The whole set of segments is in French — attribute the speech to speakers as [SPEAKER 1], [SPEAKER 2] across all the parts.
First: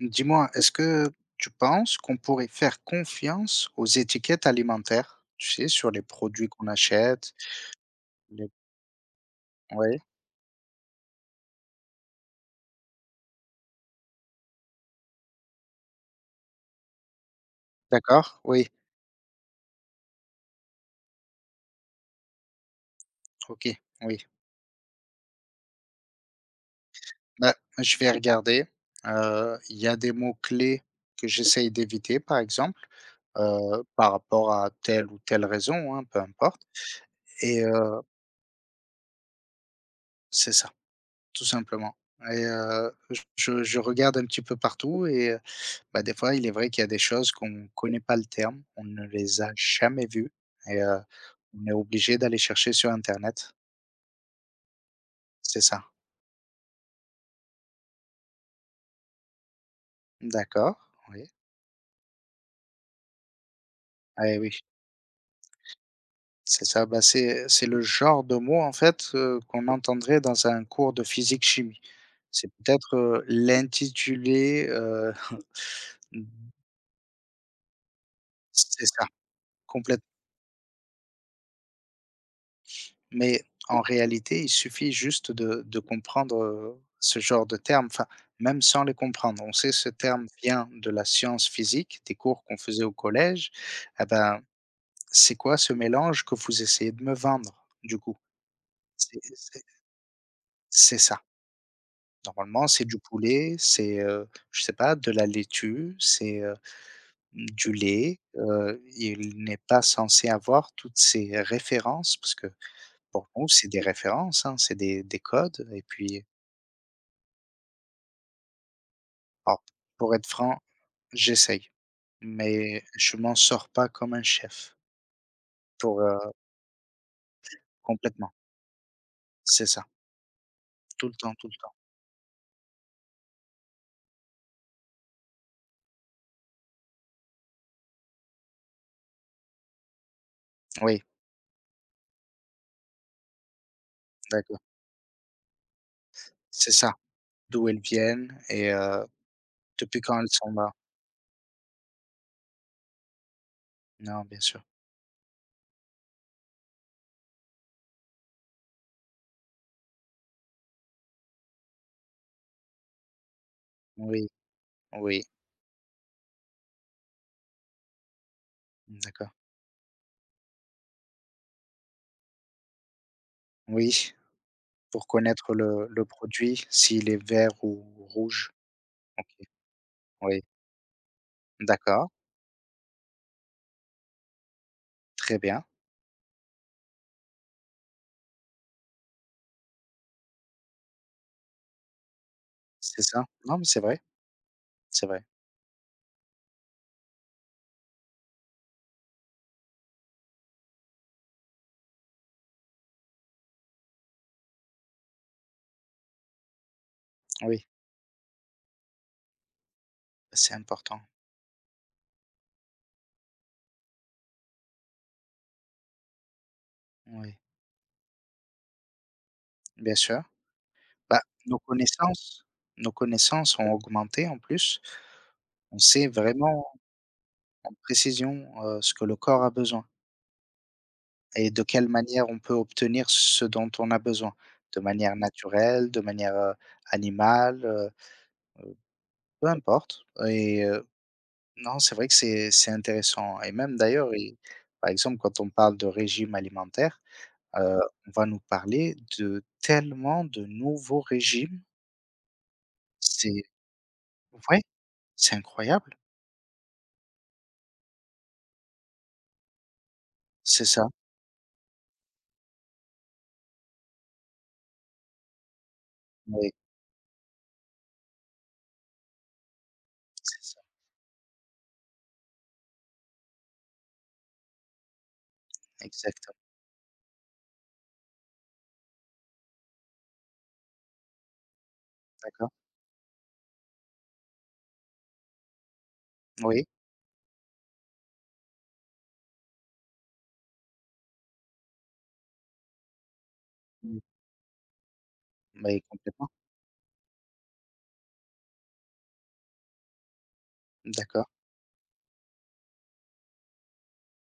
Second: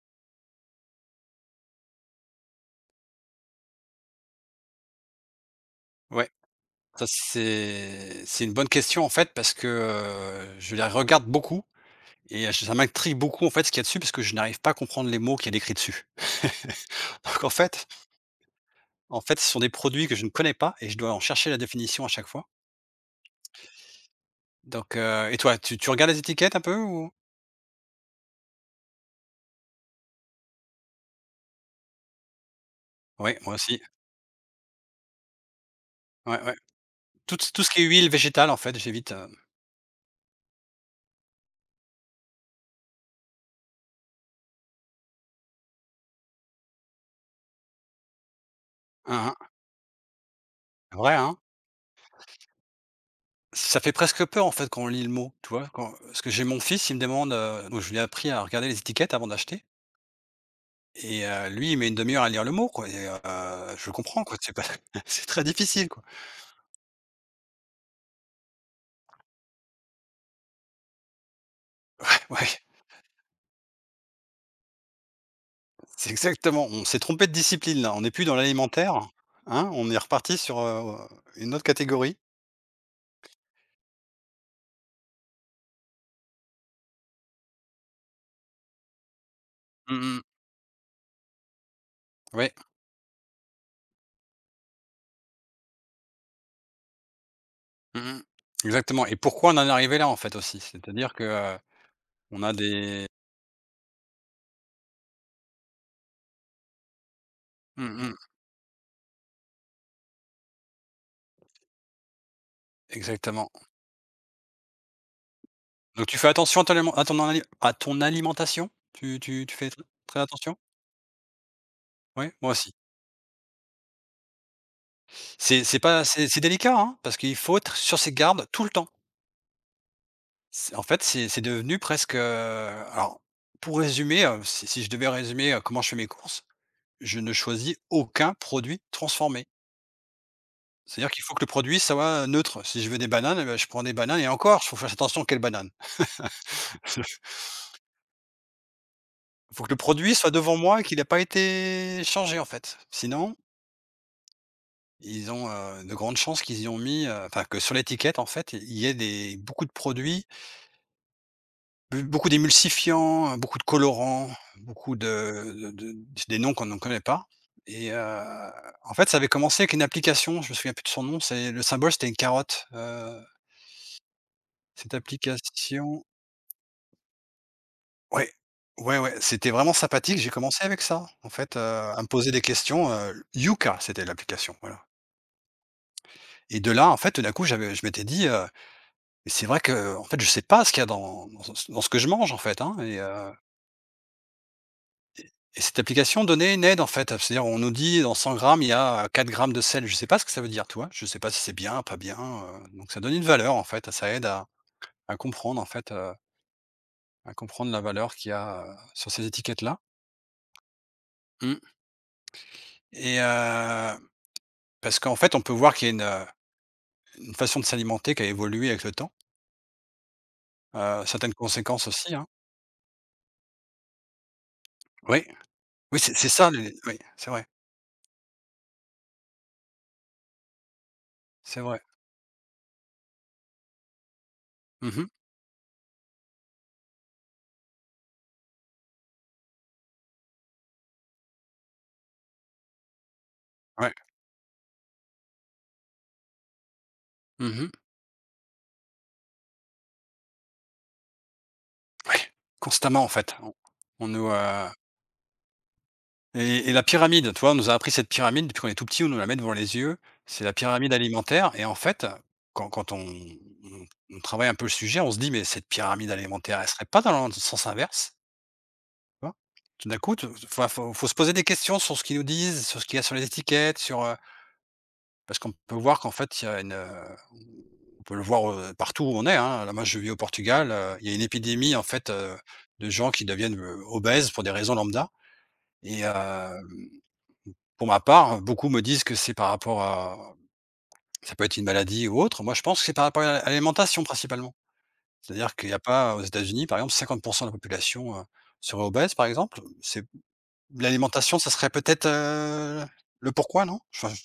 [SPEAKER 1] Dis-moi, est-ce que tu penses qu'on pourrait faire confiance aux étiquettes alimentaires, tu sais, sur les
[SPEAKER 2] Ouais,
[SPEAKER 1] produits qu'on
[SPEAKER 2] ça
[SPEAKER 1] achète?
[SPEAKER 2] c'est c'est
[SPEAKER 1] Les...
[SPEAKER 2] une bonne question en fait parce que,
[SPEAKER 1] Oui,
[SPEAKER 2] je les regarde beaucoup et j ça m'intrigue beaucoup en fait ce qu'il y a dessus parce que je n'arrive pas à comprendre les mots qu'il y a décrits dessus. Donc en fait
[SPEAKER 1] d'accord, oui,
[SPEAKER 2] en fait ce sont des produits que je ne connais pas et je dois en chercher la définition à chaque fois.
[SPEAKER 1] ok, oui.
[SPEAKER 2] Donc, et toi, tu regardes les étiquettes un peu ou?
[SPEAKER 1] Bah, je vais regarder. Il y a des mots-clés que j'essaye d'éviter, par exemple,
[SPEAKER 2] Oui, moi aussi.
[SPEAKER 1] par rapport à telle ou telle raison, hein, peu
[SPEAKER 2] Ouais, ouais.
[SPEAKER 1] importe.
[SPEAKER 2] Tout tout
[SPEAKER 1] Et
[SPEAKER 2] ce qui est huile végétale en fait, j'évite.
[SPEAKER 1] c'est ça, tout simplement. Et je regarde un petit peu partout et bah, des fois, il est vrai qu'il y a des choses qu'on ne connaît pas le terme, on ne
[SPEAKER 2] Hein,
[SPEAKER 1] les
[SPEAKER 2] hein.
[SPEAKER 1] a jamais vues et
[SPEAKER 2] Vrai, hein?
[SPEAKER 1] on est obligé d'aller chercher sur internet.
[SPEAKER 2] Ça fait presque peur en fait quand on lit le mot, tu
[SPEAKER 1] C'est
[SPEAKER 2] vois?
[SPEAKER 1] ça.
[SPEAKER 2] Quand parce que j'ai mon fils, il me demande, donc je lui ai appris à regarder les étiquettes avant d'acheter.
[SPEAKER 1] D'accord,
[SPEAKER 2] Et
[SPEAKER 1] oui.
[SPEAKER 2] lui, il met une demi heure à lire le mot, quoi et je comprends, quoi,
[SPEAKER 1] Eh oui,
[SPEAKER 2] c'est pas c'est très difficile, quoi.
[SPEAKER 1] c'est ça, bah, c'est le genre de mot, en fait, qu'on entendrait dans un cours de physique-chimie.
[SPEAKER 2] Ouais,
[SPEAKER 1] C'est peut-être, l'intitulé,
[SPEAKER 2] c'est exactement, on s'est trompé de discipline, là, on n'est plus dans
[SPEAKER 1] c'est ça,
[SPEAKER 2] l'alimentaire, hein, on est
[SPEAKER 1] complètement.
[SPEAKER 2] reparti sur, une autre catégorie.
[SPEAKER 1] Mais en réalité, il suffit juste de comprendre, ce genre de termes, enfin, même sans les comprendre. On sait ce
[SPEAKER 2] Mmh mh.
[SPEAKER 1] terme vient de la science physique, des cours
[SPEAKER 2] Ouais.
[SPEAKER 1] qu'on faisait au collège. Eh ben, c'est quoi ce mélange que vous essayez de me vendre, du
[SPEAKER 2] Mmh
[SPEAKER 1] coup?
[SPEAKER 2] mh. Exactement, et
[SPEAKER 1] C'est
[SPEAKER 2] pourquoi on
[SPEAKER 1] c'est
[SPEAKER 2] en est arrivé là, en fait, aussi?
[SPEAKER 1] c'est
[SPEAKER 2] C'est-à-dire
[SPEAKER 1] ça.
[SPEAKER 2] que, on a
[SPEAKER 1] Normalement, c'est du
[SPEAKER 2] des
[SPEAKER 1] poulet, c'est, je sais pas, de la laitue, c'est, du
[SPEAKER 2] Mmh mh.
[SPEAKER 1] lait, il n'est pas censé avoir toutes ces références parce que pour nous,
[SPEAKER 2] Exactement.
[SPEAKER 1] c'est des références, hein, c'est des codes et
[SPEAKER 2] Donc tu
[SPEAKER 1] puis.
[SPEAKER 2] fais attention à ton alimen à ton ali à ton alimentation? Tu tu tu
[SPEAKER 1] Alors,
[SPEAKER 2] fais tr
[SPEAKER 1] pour
[SPEAKER 2] très
[SPEAKER 1] être
[SPEAKER 2] attention?
[SPEAKER 1] franc, j'essaye,
[SPEAKER 2] Oui, moi aussi.
[SPEAKER 1] mais je m'en sors pas comme un chef
[SPEAKER 2] C'est
[SPEAKER 1] pour,
[SPEAKER 2] pas c'est
[SPEAKER 1] heu
[SPEAKER 2] c'est délicat, hein, parce qu'il faut être sur ses
[SPEAKER 1] complètement.
[SPEAKER 2] gardes tout le temps.
[SPEAKER 1] C'est ça,
[SPEAKER 2] C'est en fait,
[SPEAKER 1] tout le temps,
[SPEAKER 2] c'est
[SPEAKER 1] tout le temps.
[SPEAKER 2] devenu presque. Alors, pour résumer, si je devais résumer, comment je fais mes courses, je ne choisis aucun produit transformé.
[SPEAKER 1] Oui,
[SPEAKER 2] C'est-à-dire qu'il faut que le produit soit neutre. Si je veux des bananes, eh beh, je prends des bananes et encore,
[SPEAKER 1] d'accord.
[SPEAKER 2] il faut faire attention quelles bananes.
[SPEAKER 1] C'est ça, d'où elles viennent et
[SPEAKER 2] Il faut que le
[SPEAKER 1] depuis
[SPEAKER 2] produit
[SPEAKER 1] quand elles
[SPEAKER 2] soit
[SPEAKER 1] sont
[SPEAKER 2] devant
[SPEAKER 1] là.
[SPEAKER 2] moi et qu'il ait pas été changé, en fait. Sinon,
[SPEAKER 1] Non, bien sûr.
[SPEAKER 2] ils ont, de grandes chances qu'ils y ont mis, enfin que sur l'étiquette, en fait, il y ait des beaucoup de produits. Be Beaucoup d'émulsifiants, beaucoup de
[SPEAKER 1] Oui,
[SPEAKER 2] colorants, beaucoup
[SPEAKER 1] oui,
[SPEAKER 2] de des noms qu'on ne connaît pas et en fait, ça avait
[SPEAKER 1] d'accord.
[SPEAKER 2] commencé avec une application, je me souviens plus de son nom, c'est le symbole, c'était une carotte,
[SPEAKER 1] Oui,
[SPEAKER 2] cette
[SPEAKER 1] pour connaître le
[SPEAKER 2] application.
[SPEAKER 1] le produit, s'il est vert ou
[SPEAKER 2] Ouais,
[SPEAKER 1] rouge.
[SPEAKER 2] ouais, ouais,
[SPEAKER 1] OK,
[SPEAKER 2] c'était vraiment sympathique, j'ai
[SPEAKER 1] oui,
[SPEAKER 2] commencé avec ça, en fait, à me
[SPEAKER 1] d'accord,
[SPEAKER 2] poser des questions, Yuka, c'était l'application, voilà,
[SPEAKER 1] très bien,
[SPEAKER 2] et de là, en fait, tout d'un coup, j'avais je m'étais dit, «Mais c'est vrai que, en fait, je sais pas ce qu'il y a dans ce que je mange, en fait, hein»
[SPEAKER 1] c'est ça. Non, mais c'est vrai, c'est vrai.
[SPEAKER 2] Et cette application donnait une aide en fait, c'est-à-dire on nous dit dans 100 grammes, il y a 4 grammes de sel. Je sais pas ce que ça veut dire, tu vois? Je sais pas si c'est bien, pas bien, donc ça donne une valeur en fait, ça aide à comprendre en fait, à
[SPEAKER 1] Oui,
[SPEAKER 2] comprendre la valeur qu'il y a, sur ces étiquettes-là.
[SPEAKER 1] c'est important.
[SPEAKER 2] Mmh. Et parce qu'en fait, on peut voir qu'il y a une
[SPEAKER 1] Oui,
[SPEAKER 2] façon de s'alimenter qui a évolué avec le temps,
[SPEAKER 1] bien sûr. Bah,
[SPEAKER 2] certaines
[SPEAKER 1] nos
[SPEAKER 2] conséquences aussi, hein.
[SPEAKER 1] connaissances nos connaissances ont augmenté en plus.
[SPEAKER 2] Oui,
[SPEAKER 1] On
[SPEAKER 2] oui,
[SPEAKER 1] sait
[SPEAKER 2] c'est ça
[SPEAKER 1] vraiment
[SPEAKER 2] les oui, c'est vrai,
[SPEAKER 1] en précision, ce que le corps a besoin et
[SPEAKER 2] c'est
[SPEAKER 1] de
[SPEAKER 2] vrai.
[SPEAKER 1] quelle manière on peut obtenir ce dont on a besoin. De
[SPEAKER 2] Mmh mh.
[SPEAKER 1] manière naturelle, de manière, animale, peu importe et non, c'est vrai que c'est intéressant et même
[SPEAKER 2] Ouais.
[SPEAKER 1] d'ailleurs et par exemple, quand on parle de régime alimentaire,
[SPEAKER 2] Mmh.
[SPEAKER 1] heu, on va nous parler de tellement de nouveaux régimes.
[SPEAKER 2] Ouais, constamment en fait,
[SPEAKER 1] C'est
[SPEAKER 2] on nous,
[SPEAKER 1] Ouais,
[SPEAKER 2] heu
[SPEAKER 1] c'est incroyable.
[SPEAKER 2] Et la pyramide, tu vois? On nous a appris cette pyramide depuis qu'on est tout petit, on nous la met devant les yeux. C'est la
[SPEAKER 1] C'est ça,
[SPEAKER 2] pyramide alimentaire et en fait, quand on on on travaille un peu le sujet, on se dit: «Mais cette pyramide
[SPEAKER 1] oui,
[SPEAKER 2] alimentaire, elle serait pas dans le sens inverse?» Tu vois? Tout d'un coup, te
[SPEAKER 1] c'est ça.
[SPEAKER 2] enfin, faut se poser des questions sur ce qu'ils nous disent, sur ce qu'il y a sur les étiquettes, parce qu'on peut voir qu'en
[SPEAKER 1] Exact,
[SPEAKER 2] fait, il y a une, on peut le voir, partout où on est, hein. Là, moi, je vis au Portugal, il y a une épidémie, en fait,
[SPEAKER 1] d'accord.
[SPEAKER 2] de gens qui deviennent, obèses pour des raisons lambda et
[SPEAKER 1] Oui.
[SPEAKER 2] hem Pour ma part, hein, beaucoup me disent que c'est par rapport à ça peut être une maladie ou autre. Moi, je pense que c'est par rapport à
[SPEAKER 1] Mmh.
[SPEAKER 2] l'alimentation principalement. C'est-à-dire qu'il n'y a
[SPEAKER 1] Mais
[SPEAKER 2] pas aux
[SPEAKER 1] complètement.
[SPEAKER 2] États-Unis, par exemple, 50% de la population, serait obèse, par exemple. C'est
[SPEAKER 1] D'accord.
[SPEAKER 2] l'alimentation, ça serait peut-être, le pourquoi, non? Enfin, je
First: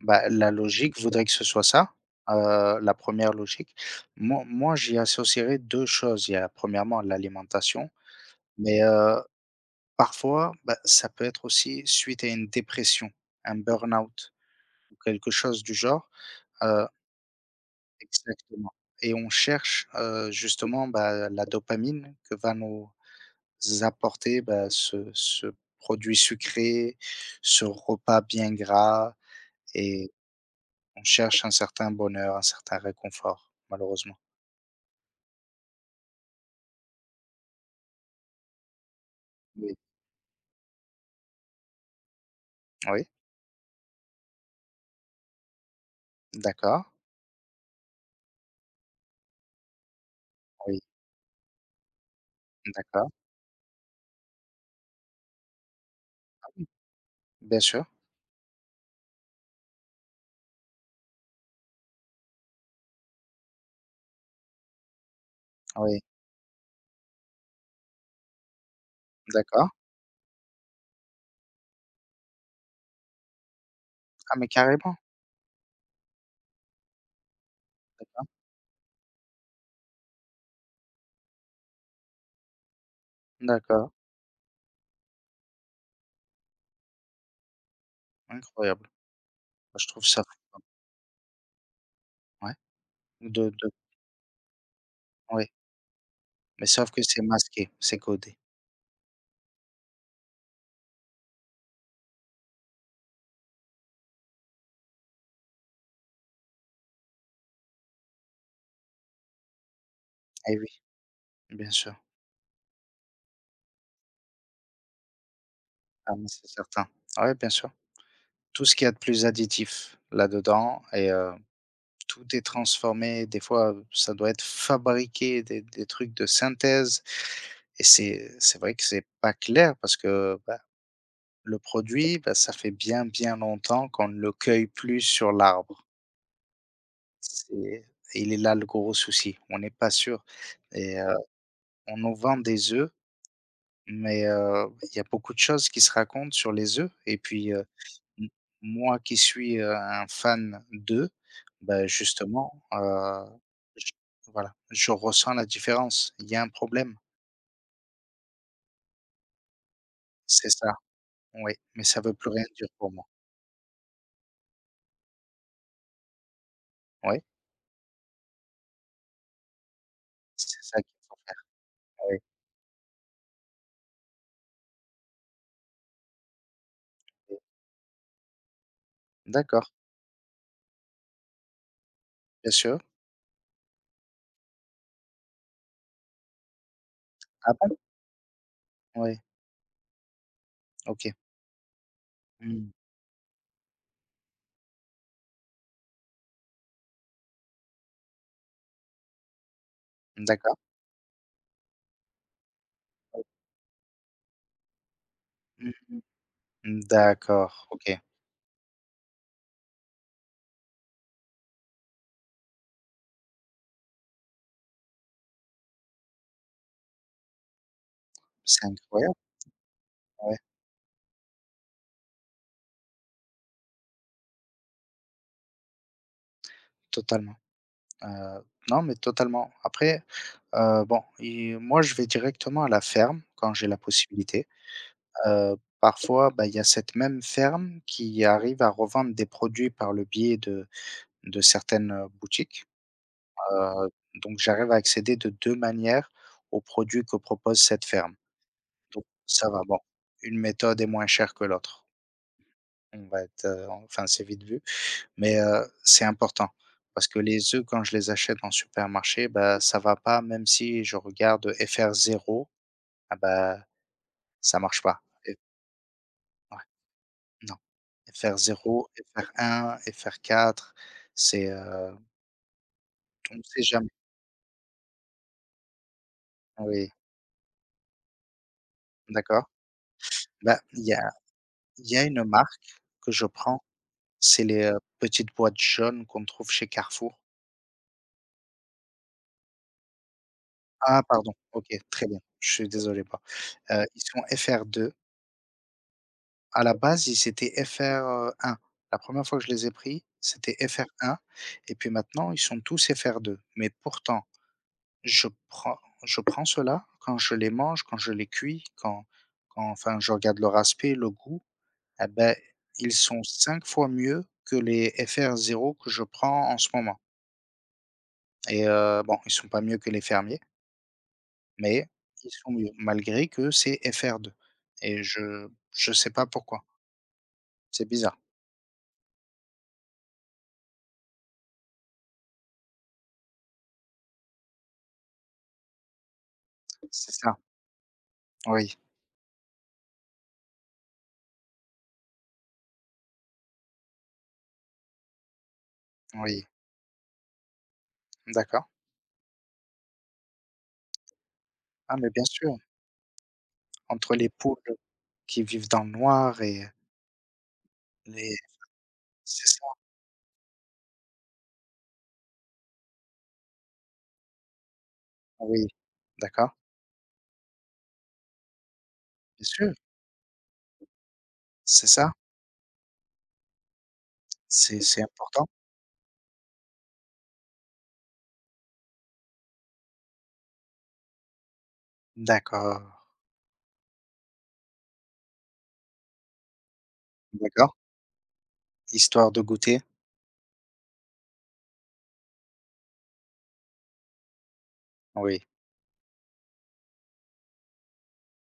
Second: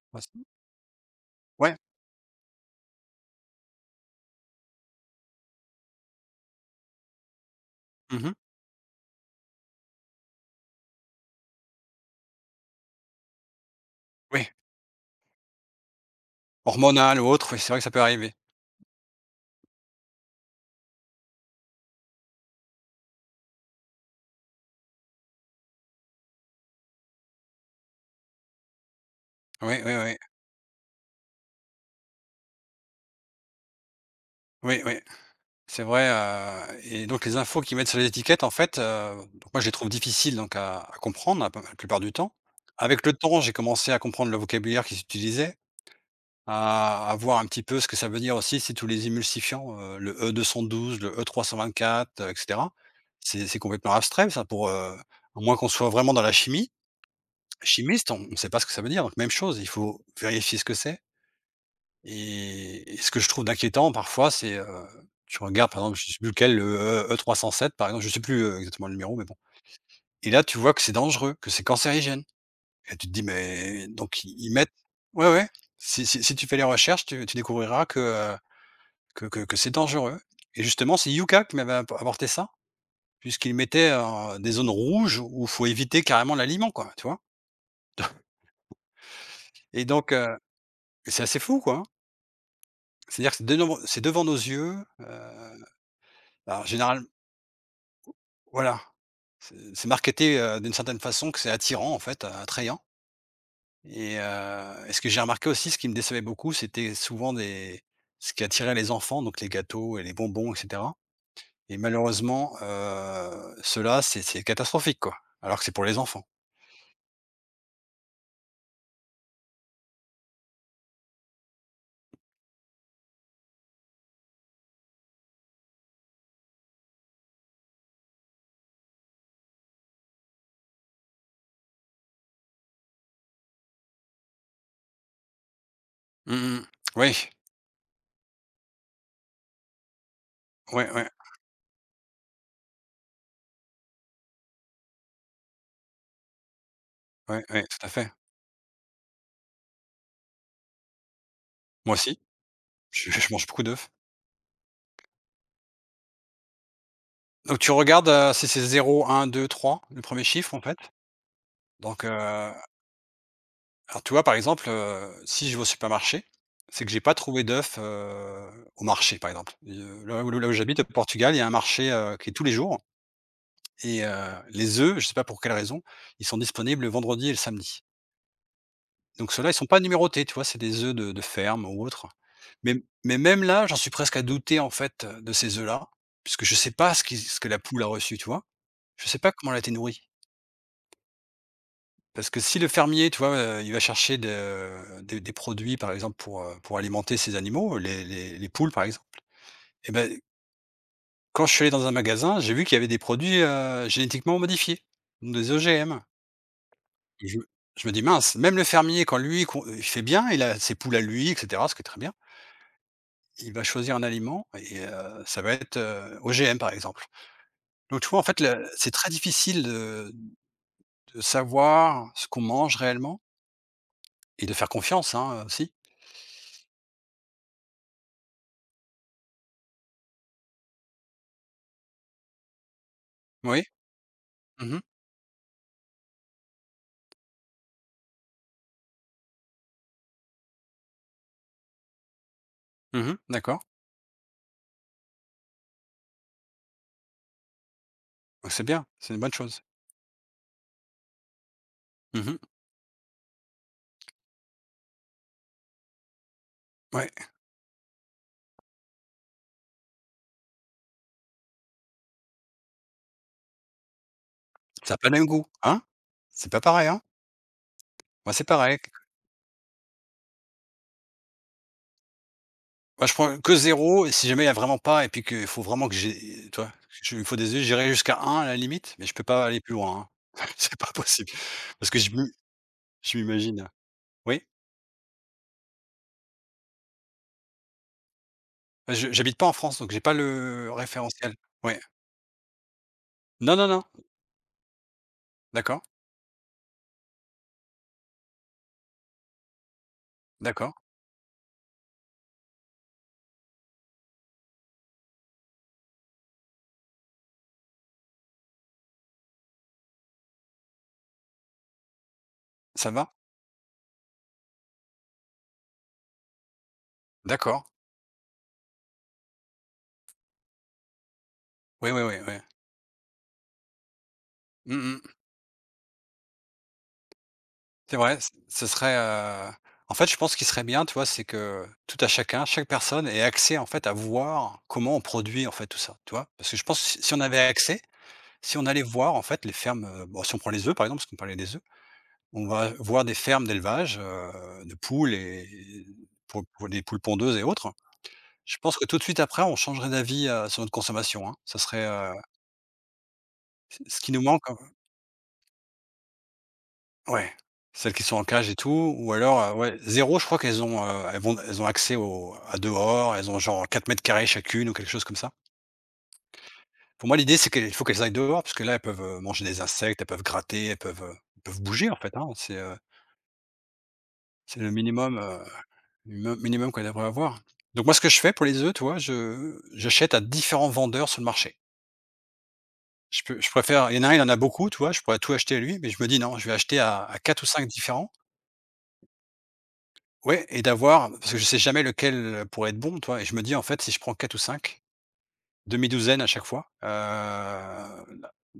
[SPEAKER 1] Bah, la logique voudrait que ce soit
[SPEAKER 2] ouais.
[SPEAKER 1] ça, la première logique. Moi, j'y associerais 2 choses. Il y a premièrement l'alimentation,
[SPEAKER 2] Mmh.
[SPEAKER 1] mais parfois, bah, ça peut être aussi suite à une dépression, un burn-out
[SPEAKER 2] Oui,
[SPEAKER 1] ou quelque chose du genre, heu
[SPEAKER 2] hormonal ou autre, oui, c'est vrai que ça peut arriver.
[SPEAKER 1] exactement et on cherche, justement, bah, la dopamine que va nous apporter, bah, ce produit sucré, ce repas bien gras
[SPEAKER 2] Oui, oui,
[SPEAKER 1] et
[SPEAKER 2] oui.
[SPEAKER 1] on cherche un certain bonheur, un certain réconfort, malheureusement.
[SPEAKER 2] Oui, oui. C'est vrai, et donc les infos qu'ils mettent sur les étiquettes en fait, donc moi je les
[SPEAKER 1] Oui.
[SPEAKER 2] trouve difficiles donc à comprendre la plupart du temps.
[SPEAKER 1] Oui,
[SPEAKER 2] Avec le temps, j'ai commencé à comprendre le vocabulaire qu'ils utilisaient,
[SPEAKER 1] d'accord.
[SPEAKER 2] à voir un petit peu ce que ça veut dire aussi, c'est tous les émulsifiants, le e deux cent
[SPEAKER 1] Oui,
[SPEAKER 2] douze, le E324, et cetera.
[SPEAKER 1] d'accord.
[SPEAKER 2] C'est complètement abstrait ça pour, à moins qu'on soit vraiment dans la
[SPEAKER 1] Ah oui,
[SPEAKER 2] chimie,
[SPEAKER 1] bien sûr.
[SPEAKER 2] chimiste, on ne sait pas ce que ça veut dire, donc même chose, il faut vérifier ce que c'est. Et ce que je trouve d'inquiétant parfois, c'est, tu regardes par exemple,
[SPEAKER 1] Oui,
[SPEAKER 2] je sais plus lequel, le E307 par exemple, je sais plus, exactement le numéro mais bon,
[SPEAKER 1] d'accord.
[SPEAKER 2] et là tu vois que c'est dangereux, que c'est cancérigène et tu te dis: «Mais» donc
[SPEAKER 1] Ah mais
[SPEAKER 2] ils mettent.
[SPEAKER 1] carrément,
[SPEAKER 2] Ouais, ouais, si tu fais les recherches, tu découvriras que,
[SPEAKER 1] d'accord,
[SPEAKER 2] que c'est dangereux et justement c'est Yuka qui m'avait ap apporté ça puisqu'il mettait,
[SPEAKER 1] d'accord,
[SPEAKER 2] des zones rouges où faut éviter carrément l'aliment quoi, tu vois?
[SPEAKER 1] incroyable. Moi,
[SPEAKER 2] Et
[SPEAKER 1] je trouve
[SPEAKER 2] donc
[SPEAKER 1] ça
[SPEAKER 2] c'est assez fou quoi, hein.
[SPEAKER 1] fou, ouais,
[SPEAKER 2] C'est-à-dire que
[SPEAKER 1] de
[SPEAKER 2] c'est devant nos yeux,
[SPEAKER 1] oui,
[SPEAKER 2] alors
[SPEAKER 1] mais sauf
[SPEAKER 2] général
[SPEAKER 1] que c'est masqué, c'est codé.
[SPEAKER 2] Voilà. C'est marketé, d'une certaine façon que c'est attirant en fait, attrayant, et ce que j'ai remarqué aussi, ce qui me décevait beaucoup, c'était souvent des ce qui attirait les enfants, donc les gâteaux et les bonbons et
[SPEAKER 1] Eh oui,
[SPEAKER 2] cetera,
[SPEAKER 1] bien
[SPEAKER 2] et
[SPEAKER 1] sûr.
[SPEAKER 2] malheureusement, ceux c'est catastrophique quoi, alors que c'est pour les
[SPEAKER 1] Ah
[SPEAKER 2] enfants.
[SPEAKER 1] mais c'est certain. Oui. Bien sûr. Tout ce qu'il y a de plus additif là-dedans et tout est transformé. Des fois, ça doit être fabriqué, des trucs de synthèse. Et c'est vrai que c'est pas clair parce que bah, le produit, bah, ça fait bien, bien longtemps qu'on ne le cueille plus sur l'arbre.
[SPEAKER 2] Mmh mh. Oui.
[SPEAKER 1] C'est- Il est là le gros souci. On n'est pas sûr.
[SPEAKER 2] Oui,
[SPEAKER 1] Et
[SPEAKER 2] ouais,
[SPEAKER 1] on nous vend des œufs, mais il y a beaucoup de choses qui se racontent sur les œufs. Et
[SPEAKER 2] ouais,
[SPEAKER 1] puis,
[SPEAKER 2] ouais, tout à fait.
[SPEAKER 1] M moi qui suis, un fan d'eux, ben
[SPEAKER 2] Moi aussi,
[SPEAKER 1] justement,
[SPEAKER 2] je mange beaucoup d'œufs.
[SPEAKER 1] j voilà, je ressens la différence. Il y a un problème,
[SPEAKER 2] Donc tu regardes, si c'est zéro, un, deux, trois, le premier
[SPEAKER 1] c'est
[SPEAKER 2] chiffre en
[SPEAKER 1] ça,
[SPEAKER 2] fait,
[SPEAKER 1] oui, mais ça
[SPEAKER 2] donc
[SPEAKER 1] veut
[SPEAKER 2] heu
[SPEAKER 1] plus rien dire pour moi.
[SPEAKER 2] alors, tu vois, par exemple, si je vais au supermarché, c'est que j'ai pas
[SPEAKER 1] Oui,
[SPEAKER 2] trouvé d'œufs, au marché, par exemple. Et là où
[SPEAKER 1] c'est
[SPEAKER 2] j'habite,
[SPEAKER 1] ça
[SPEAKER 2] au
[SPEAKER 1] qu'il faut
[SPEAKER 2] Portugal,
[SPEAKER 1] faire,
[SPEAKER 2] il y a un marché,
[SPEAKER 1] oui,
[SPEAKER 2] qui est tous les jours et les œufs, je sais pas pour quelle raison, ils sont disponibles le vendredi et le
[SPEAKER 1] oui.
[SPEAKER 2] samedi. Donc ceux-là, ils sont
[SPEAKER 1] D'accord,
[SPEAKER 2] pas numérotés, tu vois? C'est des œufs de ferme ou autre.
[SPEAKER 1] bien
[SPEAKER 2] Mais
[SPEAKER 1] sûr.
[SPEAKER 2] mais même là, j'en suis presque à douter, en fait, de ces œufs-là, puisque je sais pas ce que
[SPEAKER 1] Ah
[SPEAKER 2] la
[SPEAKER 1] bon?
[SPEAKER 2] poule a reçu, tu vois? Je sais
[SPEAKER 1] Oui,
[SPEAKER 2] pas comment elle a été nourrie.
[SPEAKER 1] OK.
[SPEAKER 2] Parce que si le
[SPEAKER 1] Mmh.
[SPEAKER 2] fermier, tu vois, il va chercher de des produits, par exemple, pour alimenter ses animaux, les poules, par exemple, et ben,
[SPEAKER 1] D'accord,
[SPEAKER 2] quand je suis allé dans un magasin, j'ai vu qu'il y avait des
[SPEAKER 1] oui.
[SPEAKER 2] produits, génétiquement modifiés, donc des
[SPEAKER 1] Mmh
[SPEAKER 2] OGM
[SPEAKER 1] mmh,
[SPEAKER 2] et
[SPEAKER 1] d'accord,
[SPEAKER 2] je me
[SPEAKER 1] OK.
[SPEAKER 2] dis: «Mince, même le fermier, quand lui, con il fait bien, il a ses poules à lui et cetera, ce qui est très bien, il va choisir un aliment et ça va être, OGM, par exemple». Donc tu vois, en fait,
[SPEAKER 1] C'est
[SPEAKER 2] le c'est très
[SPEAKER 1] incroyable,
[SPEAKER 2] difficile de
[SPEAKER 1] ouais,
[SPEAKER 2] savoir ce qu'on mange réellement et de faire confiance, hein, aussi.
[SPEAKER 1] totalement. Heu, non, mais totalement. Après, bon, et moi, je vais directement à la ferme quand
[SPEAKER 2] Oui.
[SPEAKER 1] j'ai la possibilité.
[SPEAKER 2] Mmh mh.
[SPEAKER 1] Parfois, bah, il y a cette même ferme qui arrive à revendre des produits par le biais de certaines, boutiques.
[SPEAKER 2] Mmh. D'accord.
[SPEAKER 1] Heu, donc j'arrive à accéder de 2 manières aux produits que propose cette ferme.
[SPEAKER 2] Bah, c'est bien,
[SPEAKER 1] Donc
[SPEAKER 2] c'est une bonne
[SPEAKER 1] ça
[SPEAKER 2] chose.
[SPEAKER 1] va, bon, une méthode est moins chère que l'autre.
[SPEAKER 2] Mmh mh.
[SPEAKER 1] On va être, enfin c'est vite vu, mais, c'est important parce que
[SPEAKER 2] Ouais,
[SPEAKER 1] les œufs quand je les achète en supermarché, bah, ça va pas même si je regarde FR0, ah bah, ça marche
[SPEAKER 2] ça a
[SPEAKER 1] pas
[SPEAKER 2] pas le même
[SPEAKER 1] et
[SPEAKER 2] goût, hein? C'est
[SPEAKER 1] ouais.
[SPEAKER 2] pas pareil, hein?
[SPEAKER 1] Non.
[SPEAKER 2] Moi, c'est pareil.
[SPEAKER 1] FR0, FR1, FR4, c'est,
[SPEAKER 2] Moi, je
[SPEAKER 1] on
[SPEAKER 2] prends
[SPEAKER 1] ne
[SPEAKER 2] que
[SPEAKER 1] sait jamais.
[SPEAKER 2] zéro. Et si jamais il y a vraiment pas et puis qu'il faut vraiment que j'ai, tu vois?
[SPEAKER 1] Oui,
[SPEAKER 2] Je Il me faut des œufs, j'irai jusqu'à un à la limite, mais je peux pas
[SPEAKER 1] d'accord.
[SPEAKER 2] aller plus loin, hein.
[SPEAKER 1] Bah,
[SPEAKER 2] C'est
[SPEAKER 1] il
[SPEAKER 2] pas
[SPEAKER 1] y a
[SPEAKER 2] possible
[SPEAKER 1] il
[SPEAKER 2] parce
[SPEAKER 1] y
[SPEAKER 2] que
[SPEAKER 1] a une marque que
[SPEAKER 2] je
[SPEAKER 1] je prends,
[SPEAKER 2] m'imagine, oui?
[SPEAKER 1] c'est les, petites boîtes jaunes qu'on trouve chez Carrefour.
[SPEAKER 2] Je J'habite pas en France, donc j'ai pas le
[SPEAKER 1] Ah
[SPEAKER 2] référentiel.
[SPEAKER 1] pardon, OK,
[SPEAKER 2] Ouais.
[SPEAKER 1] très bien, je suis désolé pas.
[SPEAKER 2] Non, non, non.
[SPEAKER 1] Ils sont FR2.
[SPEAKER 2] D'accord,
[SPEAKER 1] À la base, ils étaient FR1. La première fois que je les ai pris, c'était
[SPEAKER 2] d'accord.
[SPEAKER 1] FR1. Et puis maintenant, ils sont tous FR2. Mais pourtant Je prends je prends cela quand je les mange, quand je les cuis, quand enfin je regarde leur aspect, le goût, eh ben
[SPEAKER 2] Ça
[SPEAKER 1] ils
[SPEAKER 2] va?
[SPEAKER 1] sont 5 fois mieux que les FR0 que je prends en ce moment
[SPEAKER 2] D'accord.
[SPEAKER 1] et bon, ils sont pas mieux que les fermiers, mais
[SPEAKER 2] Oui, oui, oui,
[SPEAKER 1] ils
[SPEAKER 2] oui.
[SPEAKER 1] sont mieux malgré que c'est FR2
[SPEAKER 2] Mmh
[SPEAKER 1] et
[SPEAKER 2] mmh.
[SPEAKER 1] je sais pas pourquoi. C'est
[SPEAKER 2] C'est
[SPEAKER 1] bizarre.
[SPEAKER 2] vrai, c ce serait, en fait, je pense qu'il serait bien, tu vois, c'est que tout à chacun, chaque personne ait accès, en fait, à voir comment on produit, en fait, tout ça, tu vois? Parce que je pense que si
[SPEAKER 1] C'est
[SPEAKER 2] si on
[SPEAKER 1] ça.
[SPEAKER 2] avait accès, si on
[SPEAKER 1] Oui,
[SPEAKER 2] allait voir, en fait, les fermes, bon, si on prend les œufs, par exemple, parce qu'on parlait des œufs, on va voir des fermes d'élevage, de poules et pour
[SPEAKER 1] oui.
[SPEAKER 2] pour des poules pondeuses et autres. Je
[SPEAKER 1] D'accord.
[SPEAKER 2] pense que tout de suite après, on changerait d'avis, sur notre consommation, hein. Ça serait,
[SPEAKER 1] Ah mais bien sûr,
[SPEAKER 2] c ce qui
[SPEAKER 1] entre
[SPEAKER 2] nous
[SPEAKER 1] les
[SPEAKER 2] manque, hein.
[SPEAKER 1] poules qui vivent dans le noir et
[SPEAKER 2] Ouais, celles qui sont en
[SPEAKER 1] les
[SPEAKER 2] cage et tout ou alors,
[SPEAKER 1] c'est ça,
[SPEAKER 2] ouais 0 je crois qu'elles ont, elles ont accès au à dehors, elles ont genre 4 m² chacune ou quelque chose comme ça.
[SPEAKER 1] oui. D'accord,
[SPEAKER 2] Pour moi, l'idée c'est qu'il faut qu'elles aillent dehors parce que là elles peuvent, manger
[SPEAKER 1] bien
[SPEAKER 2] des
[SPEAKER 1] sûr.
[SPEAKER 2] insectes, elles peuvent gratter, elles peuvent
[SPEAKER 1] C'est
[SPEAKER 2] bouger en
[SPEAKER 1] ça?
[SPEAKER 2] fait, hein. C'est le
[SPEAKER 1] C'est
[SPEAKER 2] minimum,
[SPEAKER 1] important?
[SPEAKER 2] minu minimum qu'elles devraient avoir. Donc moi, ce que je fais pour les œufs, tu vois, je j'achète à différents vendeurs sur le marché.
[SPEAKER 1] D'accord,
[SPEAKER 2] Je préfère, il y en a un, il en a beaucoup, tu vois, je pourrais tout acheter à lui, mais je me dis: «Non, je vais acheter à quatre ou 5
[SPEAKER 1] d'accord.
[SPEAKER 2] différents».
[SPEAKER 1] Histoire de goûter?
[SPEAKER 2] Ouais, et d'avoir, parce que je sais jamais lequel pourrait être bon, toi. Et je me dis: «En fait, si je prends 4 ou 5,
[SPEAKER 1] Oui,
[SPEAKER 2] demi-douzaine à chaque fois,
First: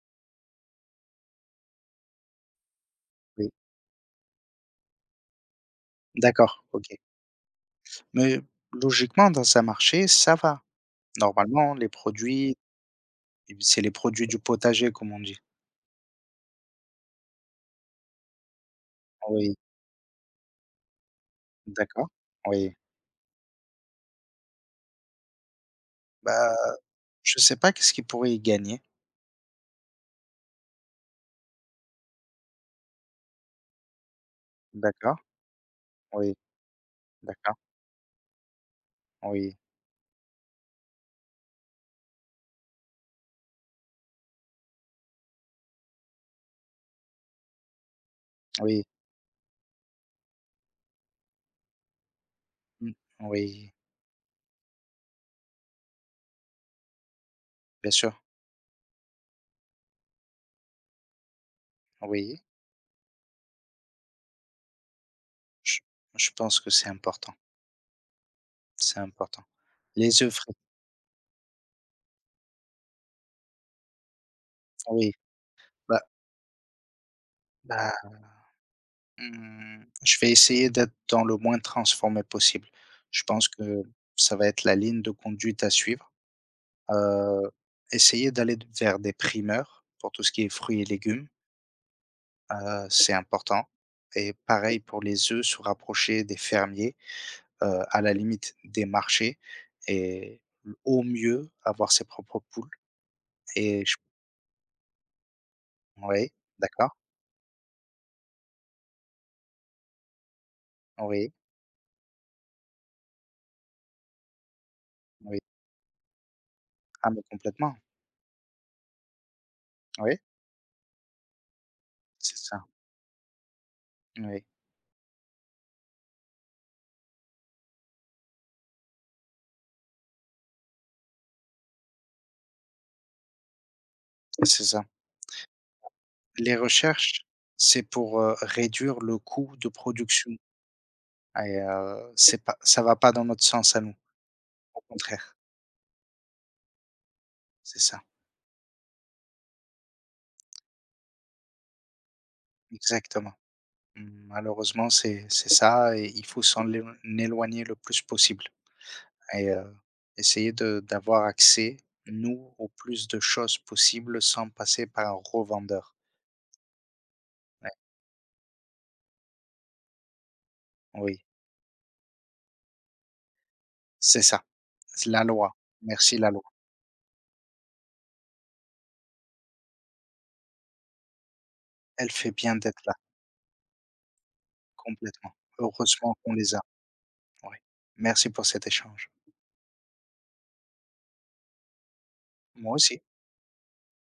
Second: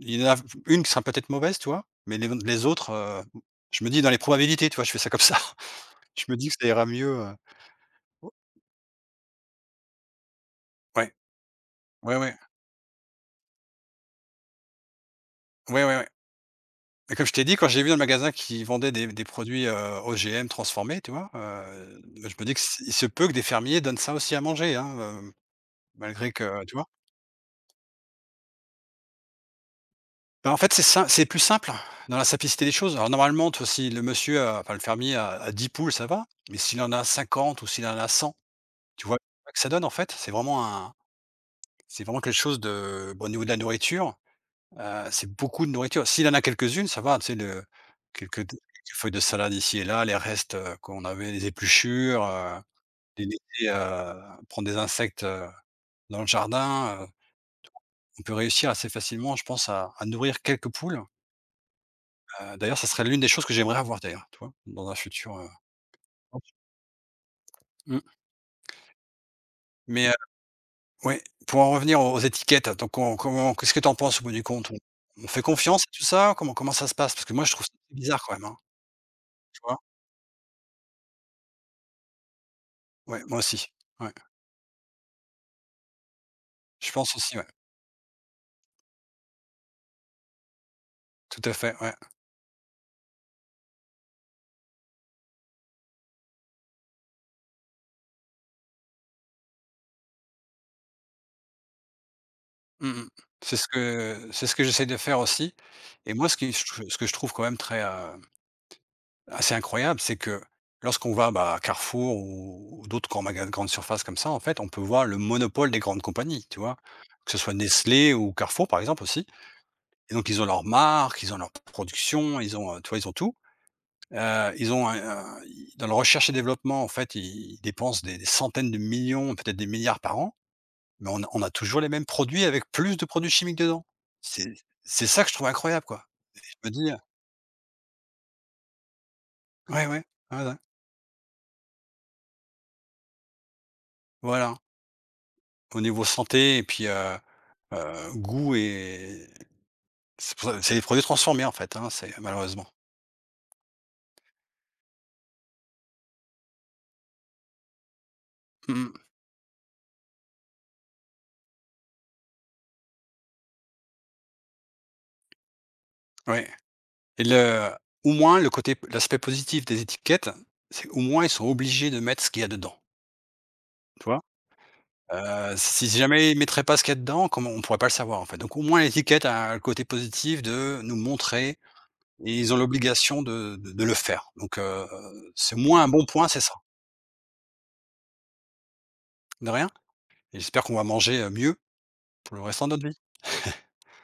[SPEAKER 2] il y en a une qui sera peut-être mauvaise», tu vois? Mais les autres,
[SPEAKER 1] oui.
[SPEAKER 2] je me dis, dans les probabilités, tu vois? Je fais ça comme ça. Je me dis que
[SPEAKER 1] D'accord,
[SPEAKER 2] ça ira
[SPEAKER 1] OK.
[SPEAKER 2] mieux,
[SPEAKER 1] Mais logiquement, dans un marché, ça va.
[SPEAKER 2] ouais,
[SPEAKER 1] Normalement, les
[SPEAKER 2] ouais, ouais,
[SPEAKER 1] produits, c'est les produits du potager, comme on dit.
[SPEAKER 2] ouais, ouais, ouais. Et comme je t'ai dit, quand j'ai vu dans le magasin qui vendait des
[SPEAKER 1] Oui,
[SPEAKER 2] produits, OGM transformés, tu vois?
[SPEAKER 1] d'accord,
[SPEAKER 2] Bah, je me dis que
[SPEAKER 1] oui.
[SPEAKER 2] s il se peut que des fermiers donnent ça aussi à manger, hein, malgré
[SPEAKER 1] Bah,
[SPEAKER 2] que, tu vois?
[SPEAKER 1] je sais pas qu'est-ce qu'ils pourraient y gagner.
[SPEAKER 2] Bah, en fait, c'est plus simple dans la simplicité des choses. Alors normalement, toi, si le fermier
[SPEAKER 1] D'accord,
[SPEAKER 2] a 10 poules, ça va,
[SPEAKER 1] oui,
[SPEAKER 2] mais s'il en a
[SPEAKER 1] d'accord,
[SPEAKER 2] 50 ou s'il en a 100, tu vois pas
[SPEAKER 1] oui,
[SPEAKER 2] que ça donne en fait. C'est vraiment quelque chose de bon, au niveau de la nourriture, c'est beaucoup de nourriture. S'il en a quelques-unes, ça va, tu sais, le quelques quelques
[SPEAKER 1] oui,
[SPEAKER 2] feuilles de salade ici et là, les restes, qu'on avait, les épluchures,
[SPEAKER 1] mmh,
[SPEAKER 2] les laisser,
[SPEAKER 1] oui,
[SPEAKER 2] prendre des insectes, dans le jardin,
[SPEAKER 1] bien sûr,
[SPEAKER 2] on peut réussir assez facilement, je pense, à nourrir quelques poules.
[SPEAKER 1] oui.
[SPEAKER 2] D'ailleurs, ça serait l'une des choses que j'aimerais avoir d'ailleurs, tu vois? Dans un futur,
[SPEAKER 1] Je je pense que c'est important,
[SPEAKER 2] mmh,
[SPEAKER 1] c'est important.
[SPEAKER 2] mais heu,
[SPEAKER 1] Les œufs frais,
[SPEAKER 2] ouais, pour en revenir aux étiquettes, hein. Donc on comment, qu'est-ce que tu en penses au bout du compte? On
[SPEAKER 1] oui,
[SPEAKER 2] on fait confiance à
[SPEAKER 1] bah
[SPEAKER 2] tout ça? Comment ça se passe? Parce que moi, je trouve ça
[SPEAKER 1] bah
[SPEAKER 2] bizarre quand même, hein, tu vois?
[SPEAKER 1] Mmh, je vais essayer d'être dans le moins transformé possible.
[SPEAKER 2] Ouais,
[SPEAKER 1] Je
[SPEAKER 2] moi
[SPEAKER 1] pense
[SPEAKER 2] aussi,
[SPEAKER 1] que
[SPEAKER 2] ouais,
[SPEAKER 1] ça va être la ligne de conduite à suivre.
[SPEAKER 2] je pense aussi, ouais,
[SPEAKER 1] Heu, Essayer d'aller vers des primeurs pour tout ce qui est fruits et légumes,
[SPEAKER 2] tout à fait, ouais.
[SPEAKER 1] c'est important et pareil pour les œufs, se rapprocher des fermiers, à la limite des marchés et au mieux avoir ses propres poules.
[SPEAKER 2] Mmh mh. C'est ce
[SPEAKER 1] Et je
[SPEAKER 2] que c'est ce que j'essaie de faire aussi. Et moi,
[SPEAKER 1] Oui, d'accord,
[SPEAKER 2] ce que je trouve quand même très, assez incroyable, c'est que lorsqu'on va,
[SPEAKER 1] oui,
[SPEAKER 2] bah, à Carrefour ou d'autres grands magasins, de grandes surfaces comme ça, en fait, on peut voir le
[SPEAKER 1] oui.
[SPEAKER 2] monopole des grandes compagnies, tu vois?
[SPEAKER 1] Ah mais
[SPEAKER 2] Que ce soit
[SPEAKER 1] complètement,
[SPEAKER 2] Nestlé ou Carrefour, par exemple, aussi, et
[SPEAKER 1] oui,
[SPEAKER 2] donc ils ont leurs marques, ils ont leur
[SPEAKER 1] c'est
[SPEAKER 2] production, ils
[SPEAKER 1] ça,
[SPEAKER 2] ont, tu vois, ils ont tout.
[SPEAKER 1] oui,
[SPEAKER 2] Ils ont un ils dans la recherche et développement, en fait, ils dépensent des centaines de millions, peut-être des milliards par an, mais on a toujours les mêmes produits avec plus de produits chimiques dedans. C'est
[SPEAKER 1] c'est ça.
[SPEAKER 2] c'est ça que je trouve incroyable, quoi. Je
[SPEAKER 1] Les
[SPEAKER 2] me dis,
[SPEAKER 1] recherches, c'est pour, réduire le coût de
[SPEAKER 2] ouais, ouais,
[SPEAKER 1] production
[SPEAKER 2] ouais, ouais,
[SPEAKER 1] et c'est pas ça va pas dans notre sens à nous,
[SPEAKER 2] voilà,
[SPEAKER 1] au contraire.
[SPEAKER 2] au niveau santé et puis,
[SPEAKER 1] C'est ça,
[SPEAKER 2] Goût. Et c'est pour ça, c'est des produits transformés, en fait, hein, c'est malheureusement.
[SPEAKER 1] exactement. Malheureusement, c'est ça et il faut s'en éloigner le plus possible
[SPEAKER 2] Mmh.
[SPEAKER 1] et essayer de d'avoir accès, nous, au plus de choses possibles sans passer par un revendeur.
[SPEAKER 2] Ouais, et
[SPEAKER 1] Ouais,
[SPEAKER 2] le au moins le côté l'aspect positif des étiquettes, c'est au
[SPEAKER 1] oui,
[SPEAKER 2] moins ils sont obligés de mettre ce qu'il y a dedans, tu vois?
[SPEAKER 1] c'est ça. C'est la loi.
[SPEAKER 2] Si
[SPEAKER 1] Merci la
[SPEAKER 2] jamais ils
[SPEAKER 1] loi.
[SPEAKER 2] mettraient pas ce qu'il y a dedans, comment on pourrait pas le savoir, en fait, donc au moins l'étiquette a le côté positif de nous montrer.
[SPEAKER 1] Elle fait
[SPEAKER 2] Et ils
[SPEAKER 1] bien
[SPEAKER 2] ont
[SPEAKER 1] d'être là,
[SPEAKER 2] l'obligation de le faire, donc
[SPEAKER 1] complètement.
[SPEAKER 2] c'est au moins un bon
[SPEAKER 1] Heureusement
[SPEAKER 2] point,
[SPEAKER 1] qu'on
[SPEAKER 2] c'est ça.
[SPEAKER 1] les a. Oui. Merci pour cet échange.
[SPEAKER 2] De rien, et j'espère qu'on va manger, mieux pour le restant de
[SPEAKER 1] Moi
[SPEAKER 2] notre vie.
[SPEAKER 1] aussi.